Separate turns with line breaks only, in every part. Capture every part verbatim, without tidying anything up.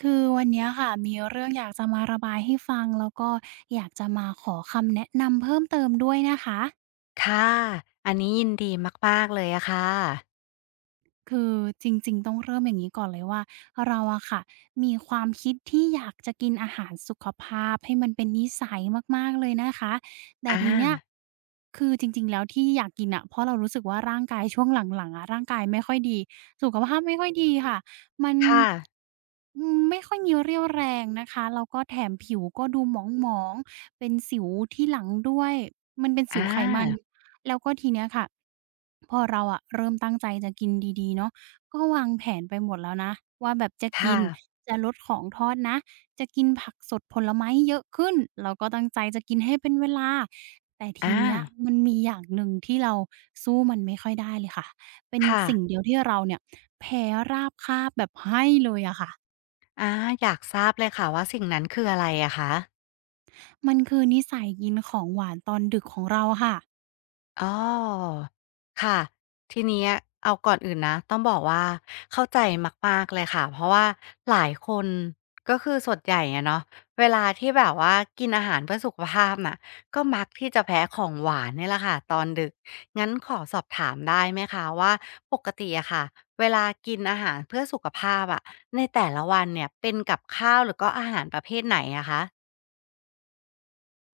คือวันเนี้ยค่ะมีเรื่องอยากจะมาระบายให้ฟังแล้วก็อยากจะมาขอคำแนะนำเพิ่มเติมด้วยนะคะ
ค่ะ อันนี้ยินดีมากๆเลยอะค่ะ
คือจริงๆต้องเริ่มอย่างนี้ก่อนเลยว่าเราอะค่ะมีความคิดที่อยากจะกินอาหารสุขภาพให้มันเป็นนิสัยมากๆเลยนะคะแต่ทีเนี้ย
อา
คือจริงๆแล้วที่อยากกินน่ะเพราะเรารู้สึกว่าร่างกายช่วงหลังๆอะร่างกายไม่ค่อยดีสุขภาพไม่ค่อยดีค่ะมัน
ค่ะ
อืมไม่ค่อยมีเรี่ยวแรงนะคะแล้วก็แถมผิวก็ดูหมองๆเป็นสิวที่หลังด้วยมันเป็นสิว
อา
ไขมัน แล้วก็ทีเนี้ยค่ะพอเราอะเริ่มตั้งใจจะกินดีๆเนาะก็วางแผนไปหมดแล้วนะว่าแบบจะกิ
ค่ะ
นจะลดของทอดนะจะกินผักสดผลไม้เยอะขึ้นแล้วก็ตั้งใจจะกินให้เป็นเวลาแต่ทีเนี้ย
อา
มันมมีอย่างหนึ่งที่เราสู้มันไม่ค่อยได้เลยค่ะเป็น
ค่ะ
สิ่งเดียวที่เราเนี่ยแพ้ราบคาบแบบให้เลยอะค่ะ
อาอยากทราบเลยค่ะว่าสิ่งนั้นคืออะไรอะคะ
มันคือนิสัยกินของหวานตอนดึกของเราค่ะ
อ๋อค่ะทีเนี้ยเอาก่อนอื่นนะต้องบอกว่า เข้าใจมากๆเลยค่ะเพราะว่าหลายคนก็คือส่วนใหญ่อะเนาะเวลาที่แบบว่ากินอาหารเพื่อสุขภาพน่ะก็มักที่จะแพ้ของหวานเนี่ยแหละค่ะตอนดึกงั้นขอสอบถามได้ไหมคะว่าปกติอะค่ะเวลากินอาหารเพื่อสุขภาพอะในแต่ละวันเนี่ยเป็นกับข้าวหรือก็อาหารประเภทไหนอะคะ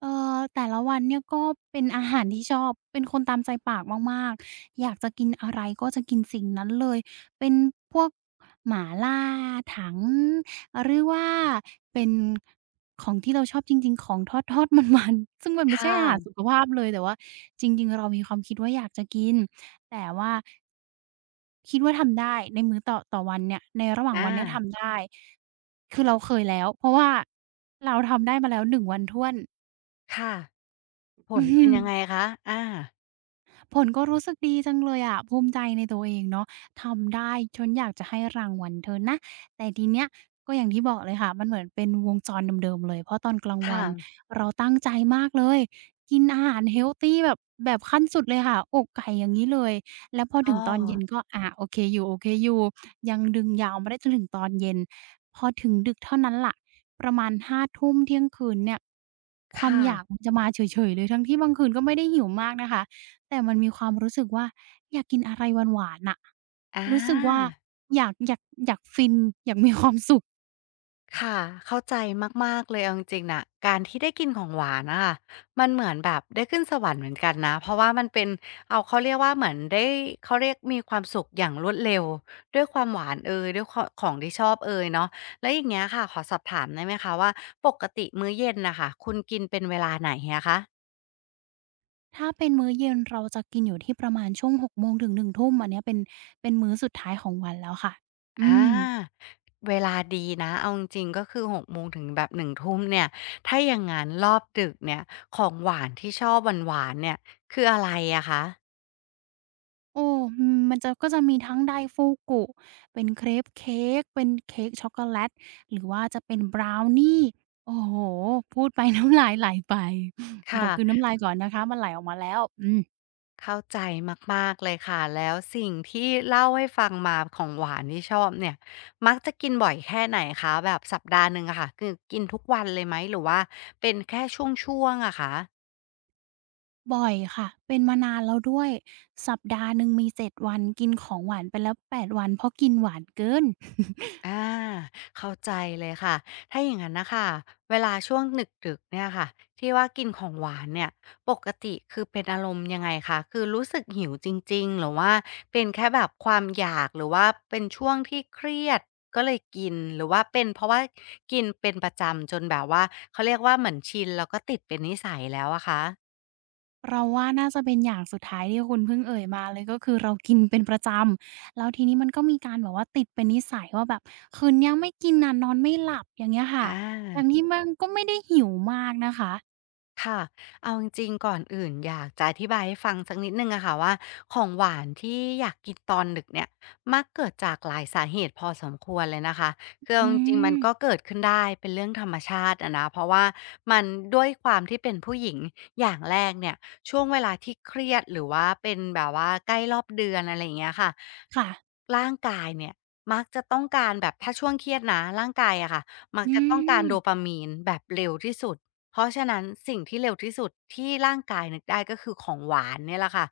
เอ่อแต่ละวันเนี่ยก็เป็นอาหารที่ชอบเป็นคนตามใจปากมากๆ อยากจะกินอะไรก็จะกินสิ่งนั้นเลยเป็นพวกหม่าล่าถังหรือว่าเป็นของที่เราชอบจริงๆของทอดๆมันๆ ซึ่งมันไม่
ค่
ใช่อาหารสุ
ะ
ขภาพเลยแต่ว่าจริงๆเรามีความคิดว่าอยากจะกินแต่ว่าคิดว่าทำได้ในมื้อต่อต่อวันเนี่ยในระหว่าง
อา
วันเนี่ยทำได้คือเราเคยแล้วเพราะว่าเราทำได้มาแล้วหนึ่งวันถ้วน
ค่ะผ
อื
ลเป็น
ม
ยังไงคะอา
ผลก็รู้สึกดีจังเลยอะภูมิใจในตัวเองเนาะทำได้ฉันอยากจะให้รางวัลเธอนะแต่ทีเนี้ยก็อย่างที่บอกเลยค่ะมันเหมือนเป็นวงจรเดิมๆเลยเพราะตอนกลางวัน
ค่ะ
เราตั้งใจมากเลยกินอาหารเฮลตีแบบแบบขั้นสุดเลยค่ะอกไก่อย่างนี้เลยแล้วพอถึ
อ้อ
งตอนเย็นก็อะโอเคอยู่โอเคอยยังดึงยาวมาได้จนถึงตอนเย็นพอถึงดึกเท่านั้นล่ะประมาณห้าทุ่มเที่ยงคืนเนี่ยความ
ค่ะ
อยากมันจะมาเฉยๆเลยทั้งที่บางคืนก็ไม่ได้หิวมากนะคะ แต่มันมีความรู้สึกว่าอยากกินอะไรหวานๆน่ะ
อ
รู้สึกว่า
า
อยากอยากอยากฟิน อยากมีความสุข
ค่ะ เข้าใจมากๆเลยเอาจริงๆน่ะการที่ได้กินของหวานอะค่ะมันเหมือนแบบได้ขึ้นสวรรค์เหมือนกันนะเพราะว่ามันเป็นเอาเขาเรียกว่าเหมือนได้เขาเรียกมีความสุขอย่างรวดเร็วด้วยความหวานเอยด้วยควาของที่ชอบเอยเนาะแล้วอย่างเงี้ยค่ะขอสอบถามได้ไหมคะว่าปกติมื้อเย็นน่ะค่ะคุณกินเป็นเวลาไหนอะคะ
ถ้าเป็นมื้อเย็นเราจะกินอยู่ที่ประมาณช่วงหกโมงถึงหนึ่งทุ่มอันเนี้ยเป็นเป็นมื้อสุดท้ายของวันแล้วค่ะ
อ
อืม
าเวลาดีนะเอาจริงๆก็คือหกโมงถึงแบบหนึ่งทุ่มเนี่ยถ้าอย่างงั้นรอบดึกเนี่ยของหวานที่ชอบหวานๆเนี่ยคืออะไรอะคะ
โอ้อืมมันจะก็จะมีทั้งไดฟูกุเป็นเครปเค้กเป็นเค้กช็อกโกแลตหรือว่าจะเป็นบราวนีโอ้โฮพูดไป น้ำลายไหลไปขอ
ค่ะ
กลืนน้ำลายก่อนนะคะมันไหลออกมาแล้วอืม
เข้าใจมากๆเลยค่ะแล้วสิ่งที่เล่าให้ฟังมาของหวานที่ชอบเนี่ยมักจะกินบ่อยแค่ไหนคะแบบสัปดาห์หนึ่งอะค่ะคือกินทุกวันเลยไหมหรือว่าเป็นแค่ช่วงๆอะคะ
บ่อยค่ะเป็นมานานแล้วด้วยสัปดาห์หนึ่งมีเจ็ดวันกินของหวานไปแล้วแปดวันเพราะกินหวานเกิน
อ่าเข้าใจเลยค่ะถ้าอย่างนั้นนะคะเวลาช่วงดึกๆเนี่ยค่ะที่ว่ากินของหวานเนี่ยปกติคือเป็นอารมณ์ยังไงคะคือรู้สึกหิวจริงๆหรือว่าเป็นแค่แบบความอยากหรือว่าเป็นช่วงที่เครียดก็เลยกินหรือว่าเป็นเพราะว่ากินเป็นประจำจนแบบว่าเขาเรียกว่าเหมือนชินแล้วก็ติดเป็นนิสัยแล้วอะคะ
เราว่าน่าจะเป็นอย่างสุดท้ายที่คุณเพิ่งเอ่ยมาเลยก็คือเรากินเป็นประจำแล้วทีนี้มันก็มีการแบบว่าติดเป็นนิสัยว่าแบบคืนเนี้ยไม่กินน่ะนอนไม่หลับอย่างเงี้ย
อ
ค่ะทั้ง
า
ที่มันก็ไม่ได้หิวมากนะคะ
ค่ะเอาจริงๆก่อนอื่นอยากจะอธิบายให้ฟังสักนิดหนึ่งอะค่ะว่าของหวานที่อยากกินตอนดึกเนี่ยมักเกิดจากหลายสาเหตุพอสมควรเลยนะคะคือ
อื
เอาจริงๆมันก็
ม
เกิดขึ้นได้เป็นเรื่องธรรมชาติอะนะเพราะว่ามันด้วยความที่เป็นผู้หญิงอย่างแรกเนี่ยช่วงเวลาที่เครียดหรือว่าเป็นแบบว่าใกล้รอบเดือนอะไรอย่างเงี้ยค่ะ
ค่ะ
ร่างกายเนี่ยมักจะต้องการแบบถ้าช่วงเครียดนะร่างกายอะค่ะมัก
อื
จะต้องการ
ม
โดปามีนแบบเร็วที่สุด เพราะฉะนั้นสิ่งที่เร็วที่สุดที่ร่างกายนึกได้ก็คือของหวานเนี่ยแหละค่ะ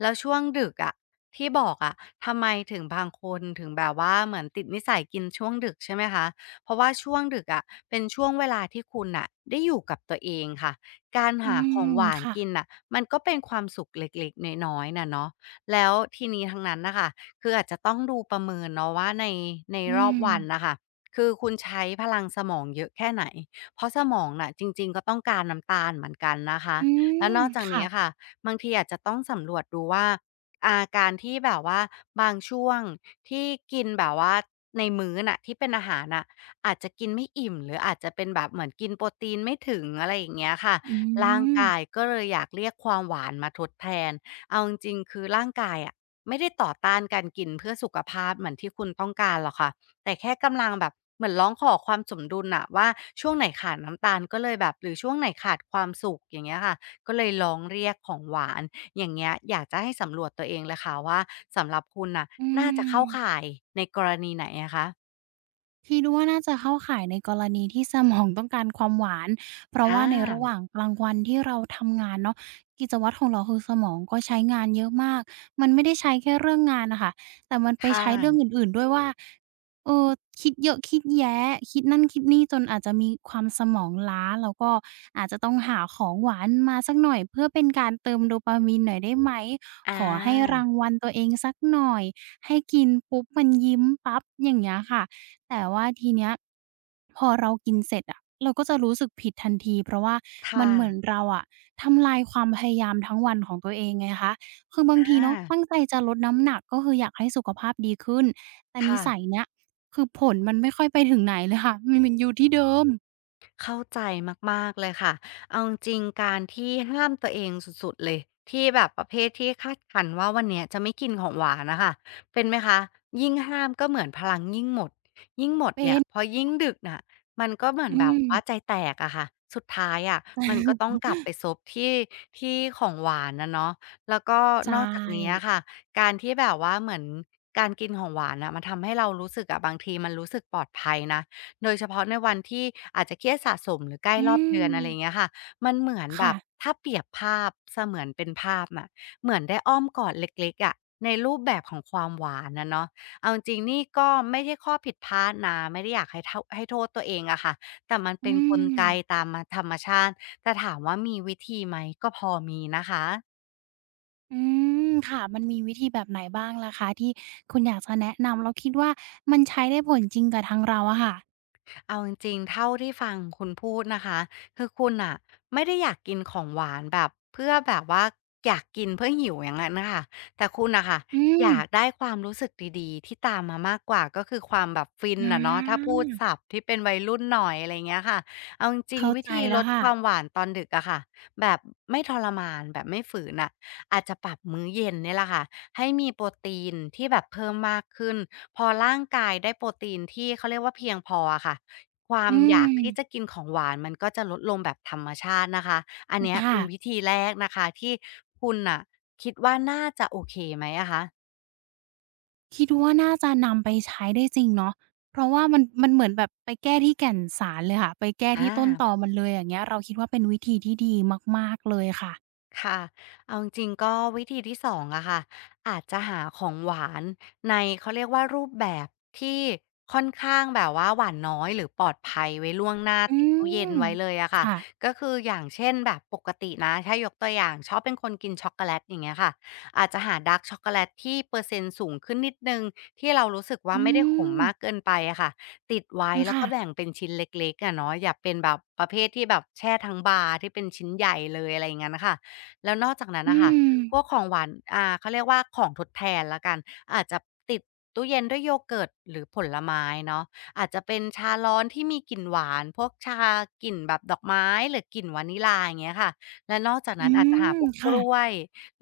แล้วช่วงดึกอะที่บอกอะทำไมถึงบางคนถึงแบบว่าเหมือนติดนิสัยกินช่วงดึกใช่ไหมคะเพราะว่าช่วงดึกอะเป็นช่วงเวลาที่คุณน่ะได้อยู่กับตัวเองค่ะการ
อื
หาข
ม
องหวานกิน
ค่ะ
น่ะมันก็เป็นความสุขเล็กๆน้อยๆน่ะเนาะแล้วทีนี้ทั้งนั้นนะคะคืออาจจะต้องดูประเมินเนาะว่าในใน
อื
รอบ
ม
วันนะคะคือคุณใช้พลังสมองเยอะแค่ไหน เพราะสมองน่ะจริงๆก็ต้องการน้ำตาลเหมือนกันนะคะ
อืม
แล้วนอกจาก
ค่ะ
นี้ค่ะบางทีอาจจะต้องสำรวจดูว่าอาการที่แบบว่าบางช่วงที่กินแบบว่าในมื้อน่ะที่เป็นอาหารน่ะอาจจะกินไม่อิ่มหรืออาจจะเป็นแบบเหมือนกินโปรตีนไม่ถึงอะไรอย่างเงี้ยค่ะ
อื
ร่าง
ม
กายก็เลยอยากเรียกความหวานมาทดแทนเอาจริงๆคือร่างกายอะไม่ได้ต่อต้านการกินเพื่อสุขภาพเหมือนที่คุณต้องการหรอกค่ะ แต่แค่กำลังแบบเหมือนร้องขอความสมดุลน่ะว่าช่วงไหนขาดน้ำตาลก็เลยแบบหรือช่วงไหนขาดความสุขอย่างเงี้ยค่ะก็เลยร้องเรียกของหวานอย่างเงี้ยอยากจะให้สำรวจตัวเองเลยค่ะว่าสำหรับคุณน่ะ
อื
น่าจะเข้า
ม
ข่ายในกรณีไหนอะคะ
คิดว่าน่าจะเข้าข่ายในกรณีที่สมองต้องการความหวาน เพราะว่า
อา
ในระหว่างกลางวันที่เราทำงานเนาะกิจวัตรของเราคือสมองก็ใช้งานเยอะมาก มันไม่ได้ใช้แค่เรื่องงานน่ะค่ะแต่มันไป
ค
ใช้เรื่อง
่ะ
อื่นๆด้วยว่าเออคิดเยอะคิดแย้คิดนั่นคิดนี่จนอาจจะมีความสมองล้าแล้วก็อาจจะต้องหาของหวานมาสักหน่อยเพื่อเป็นการเติมโดปามีนหน่อยได้ไหม
อ
ขอให้รา
า
งวัลตัวเองสักหน่อยให้กินปุ๊บมันยิ้มปั๊บอย่างเงี้ยค่ะ แต่ว่าทีเนี้ยพอเรากินเสร็จอะเราก็จะรู้สึกผิดทันทีเพราะว่ามัน
ค่ะ
เหมือนเราอะทำลายความพยายามทั้งวันของตัวเองไงคะคือบางที
อา
เนาะตั้งใจจะลดน้ำหนักก็คืออยากให้สุขภาพดีขึ้นแต่นิสัย
ค่ะ
เนี้ยคือผลมันไม่ค่อยไปถึงไหนเลยค่ะมันมันอยู่ที่เดิม
เข้าใจมากๆเลยค่ะเอาจริงๆการที่ห้ามตัวเองสุดๆเลยที่แบบประเภทที่คาดคั้นว่าวันเนี้ยจะไม่กินของหวานน่ะค่ะเป็นไหมคะยิ่งห้ามก็เหมือนพลังยิ่งหมดยิ่งหมด
เป็
เนี่ย
น
พอยิ่งดึกน่ะมันก็เหมือน
อื
แบบ
ม
ว่าใจแตกอะค่ะสุดท้ายอะมันก็ต้อง กลับไปซบที่ที่ของหวานอะเนาะแล้วก็
ใช
นอกจากนี้อะ
่
ค่ะการที่แบบว่าเหมือนการกินของหวานน่ะมันทำให้เรารู้สึกอะบางทีมันรู้สึกปลอดภัยนะ โดยเฉพาะในวันที่อาจจะเครียดสะสมหรือใกล้
อื
รอบเดือนอะไรอย่างเงี้
ม
ยค่ะมันเหมือนแบ
ค่ะ
บถ้าเปรียบภาพเสมือนเป็นภาพน่ะเหมือนได้อ้อมกอดเล็กๆอะในรูปแบบของความหวานอะเนาะเอาจริงๆนี่ก็ไม่ใช่ข้อผิดพลาดนะไม่ได้อยากให้เท่าให้โทษตัวเองอะค่ะแต่มัน
อื
เป็นกลไก
ม
ตามมธรรมชาติแต่ถามว่ามีวิธีไหมก็พอมีนะคะ
อืมค่ะมันมีวิธีแบบไหนบ้างล่ะคะที่คุณอยากจะแนะนำแล้วคิดว่ามันใช้ได้ผลจริงกับทางเราอะค่ะ
เอาจริงๆเท่าที่ฟังคุณพูดนะคะคือคุณอ่ะไม่ได้อยากกินของหวานแบบเพื่อแบบว่าอยากกินเพื่อหิวอย่างงั้นนะคะแต่คุณนะค่ะ
อืม
อยากได้ความรู้สึกดีๆที่ตามมามากกว่าก็คือความแบบฟิน
อ
อะเนาะถ้า
า
พูดศัพท์ที่เป็นวัยรุ่นหน่อยอะไรงเงี้ยค่ะเอาจริง
เข้า
ๆวิ
ใจ
ธี
แล้
ล
ว
ด
ค่ะ
ความหวานตอนดึกอะค่ะแบบไม่ทรมานแบบไม่ฝืนอ่ะอาจจะปรับมื้อเย็นเนี่ยแหละค่ะให้มีโปรตีนที่แบบเพิ่มมากขึ้นพอร่างกายได้โปรตีนที่เขาเรียกว่าเพียงพออะค่ะ ควา
อื
มอยากที่จะ
ม
กินของหวานมันก็จะลดลงแบบธรรมชาตินะคะ อันเนี้ย
ค่ะ
เป็นวิธีแรกนะคะที่คุณน่ะคิดว่าน่าจะโอเคไหมอะคะ
คิดว่าน่าจะนำไปใช้ได้จริงเนาะเพราะว่ามันมันเหมือนแบบไปแก้ที่แก่นสารเลยค่ะไปแก้
อา
ที่ต้นตอมันเลยอย่างเงี้ยเราคิดว่าเป็นวิธีที่ดีมากๆเลยค่ะ
ค่ะ เอาจริงๆก็วิธีที่สององอะค่ะอาจจะหาของหวานในเขาเรียกว่ารูปแบบที่ค่อนข้างแบบว่าหวานน้อยหรือปลอดภัยไว้ล่วงหน้า
อื
ติดตู้เย็น
ม
ไว้เลยอะค่ะ
ค่ะ
ก็คืออย่างเช่นแบบปกตินะถ้ายกตัวอย่างชอบเป็นคนกินช็อกโกแลตอย่างเงี้ยค่ะอาจจะหาดาร์กช็อกโกแลตที่เปอร์เซ็นต์สูงขึ้นนิดนึงที่เรารู้สึกว่า
อื
ไม่ได้ขม
ม
มากเกินไปอะค่ะติดไว้แล้ว
ค่ะ
ก็แบ่งเป็นชิ้นเล็กๆอะเนาะอย่าเป็นแบบประเภทที่แบบแช่ทั้งบาร์ที่เป็นชิ้นใหญ่เลยอะไรอย่างเงี้ยนะค่ะ แล้วนอกจากนั้น
อื
น่ะค่ะ
ม
พวกของหวานอ่าเขาเรียกว่าของทดแทนแล้วกันอาจจะติดตู้เย็นด้วยโยเกิร์ตหรือผลไม้เนาะอาจจะเป็นชาร้อนที่มีกลิ่นหวานพวกชากลิ่นแบบดอกไม้หรือกลิ่นวานิลลาอย่างเงี้ยค่ะและนอกจาก
อื
นั้นอาจจะ
ม
หาพวกก
ค่ะ
ล้วย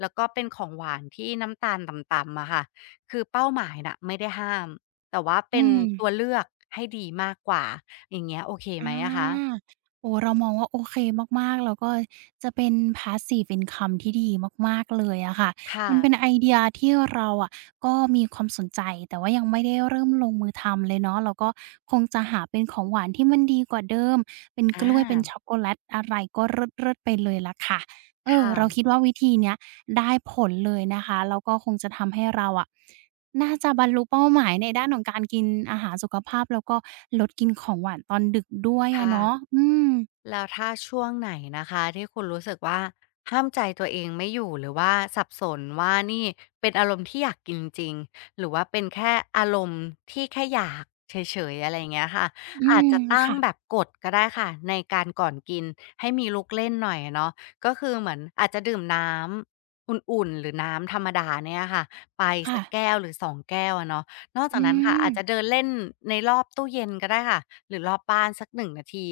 แล้วก็เป็นของหวานที่น้ำตาลต่ำๆอะค่ะคือเป้าหมายน่ะไม่ได้ห้าม แต่ว่า
อื
เป็น
ม
ตัวเลือกให้ดีมากกว่าอย่างเงี้ยโอเค
อ
ไหมอะคะ
าโอ้เรามองว่าโอเคมากๆแล้วก็จะเป็น Passive Income ที่ดีมากๆเลยอะค่ะ
ค่ะ
มันเป็นไอเดียที่เราอะก็มีความสนใจแต่ว่ายังไม่ได้เริ่มลงมือทำเลยเนาะเราก็คงจะหาเป็นของหวานที่มันดีกว่าเดิมเป็น
อ
กล้วยเป็น
า
ช็อกโกแลตอะไรก็เลิศๆไปเลยล่ะค่ะเออ
ค่ะ
เราคิดว่าวิธีเนี้ยได้ผลเลยนะคะแล้วก็คงจะทำให้เราอะ น่าจะบรรลุเป้าหมายในด้านของการกินอาหารสุขภาพแล้วก็ลดกินของหวานตอนดึกด้วยอะเนาะ
ค่ะ
อืม
แล้วถ้าช่วงไหนนะคะที่คุณรู้สึกว่าห้ามใจตัวเองไม่อยู่หรือว่าสับสนว่านี่เป็นอารมณ์ที่อยากกินจริงหรือว่าเป็นแค่อารมณ์ที่แค่อยากเฉยๆอะไรอย่างเงี้ยค่ะ
อื
อาจ
ม
จะตั้ง
ค่ะ
แบบกฎก็ได้ค่ะในการก่อนกินให้มีลุกเล่นหน่อยเนาะก็คือเหมือนอาจจะดื่มน้ำอุ่นๆหรือน้ำธรรมดาเนี่ยค่ะไป
ค่ะ
สักแก้วหรือสองแก้วอะเนาะ นอก
อื
จากนั้นค่ะ
ม
อาจจะเดินเล่นในรอบตู้เย็นก็ได้ค่ะหรือรอบบ้านสักหนึ่งนงนาที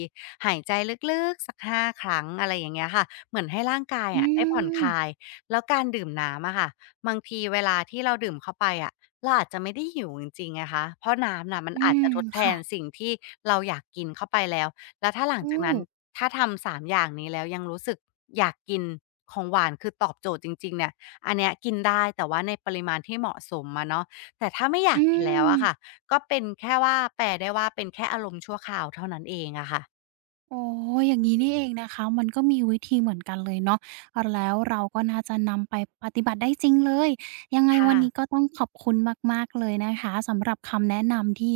หายใจลึกๆสักห้าครั้งอะไรอย่างเงี้ยค่ะเหมือนให้ร่างกาย
อื
อะได้ผ่อนค
ม
ลายแล้วการดื่มน้ำอะค่ะบางทีเวลาที่เราดื่มเข้าไปอะเราอาจจะไม่ได้หิวจริงๆนะคะเพราะน้ำน่ะมัน
อื
อาจจะ
ม
ทดแท
ค่ะ
นสิ่งที่เราอยากกินเข้าไปแล้วแล้วถ้าหลัง
อื
จาก
ม
นั้นถ้าทำสามอย่างนี้แล้วยังรู้สึกอยากกินของหวานคือตอบโจทย์จริงๆเนี่ยอันเนี้ยกินได้แต่ว่าในปริมาณที่เหมาะสมอะเนาะ แต่ถ้าไม่อยา
อื
กกินแล้ว
ม
อะค่ะก็เป็นแค่ว่าแปลได้ว่าเป็นแค่อารมณ์ชั่วคราวเท่านั้นเองอะค่ะ
อ๋ออย่างงี้นี่เองนะคะมันก็มีวิธีเหมือนกันเลยเนาะแล้วเราก็น่าจะนำไปปฏิบัติได้จริงเลย ยังไงวั
ค่ะ
นนี้ก็ต้องขอบคุณมากๆเลยนะคะสำหรับคำแนะนำที่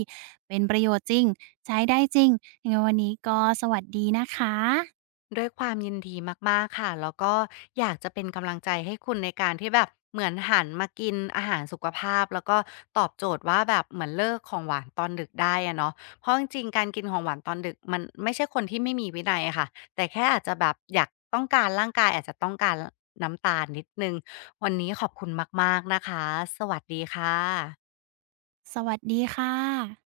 เป็นประโยชน์จริงใช้ได้จริงยังไงวันนี้ก็สวัสดีนะคะ
ด้วยความยินดีมากๆค่ะแล้วก็อยากจะเป็นกำลังใจให้คุณในการที่แบบเหมือนหันมากินอาหารสุขภาพแล้วก็ตอบโจทย์ว่าแบบเหมือนเลิกของหวานตอนดึกได้อะเนาะเพราะจริงๆ การกินของหวานตอนดึกมันไม่ใช่คนที่ไม่มีวินัยอะค่ะแต่แค่อาจจะแบบอยากต้องการร่างกายอาจจะต้องการน้ำตาลนิดหนึ่งวันนี้ขอบคุณมากๆนะคะสวัสดีค่ะ
สวัสดีค่ะ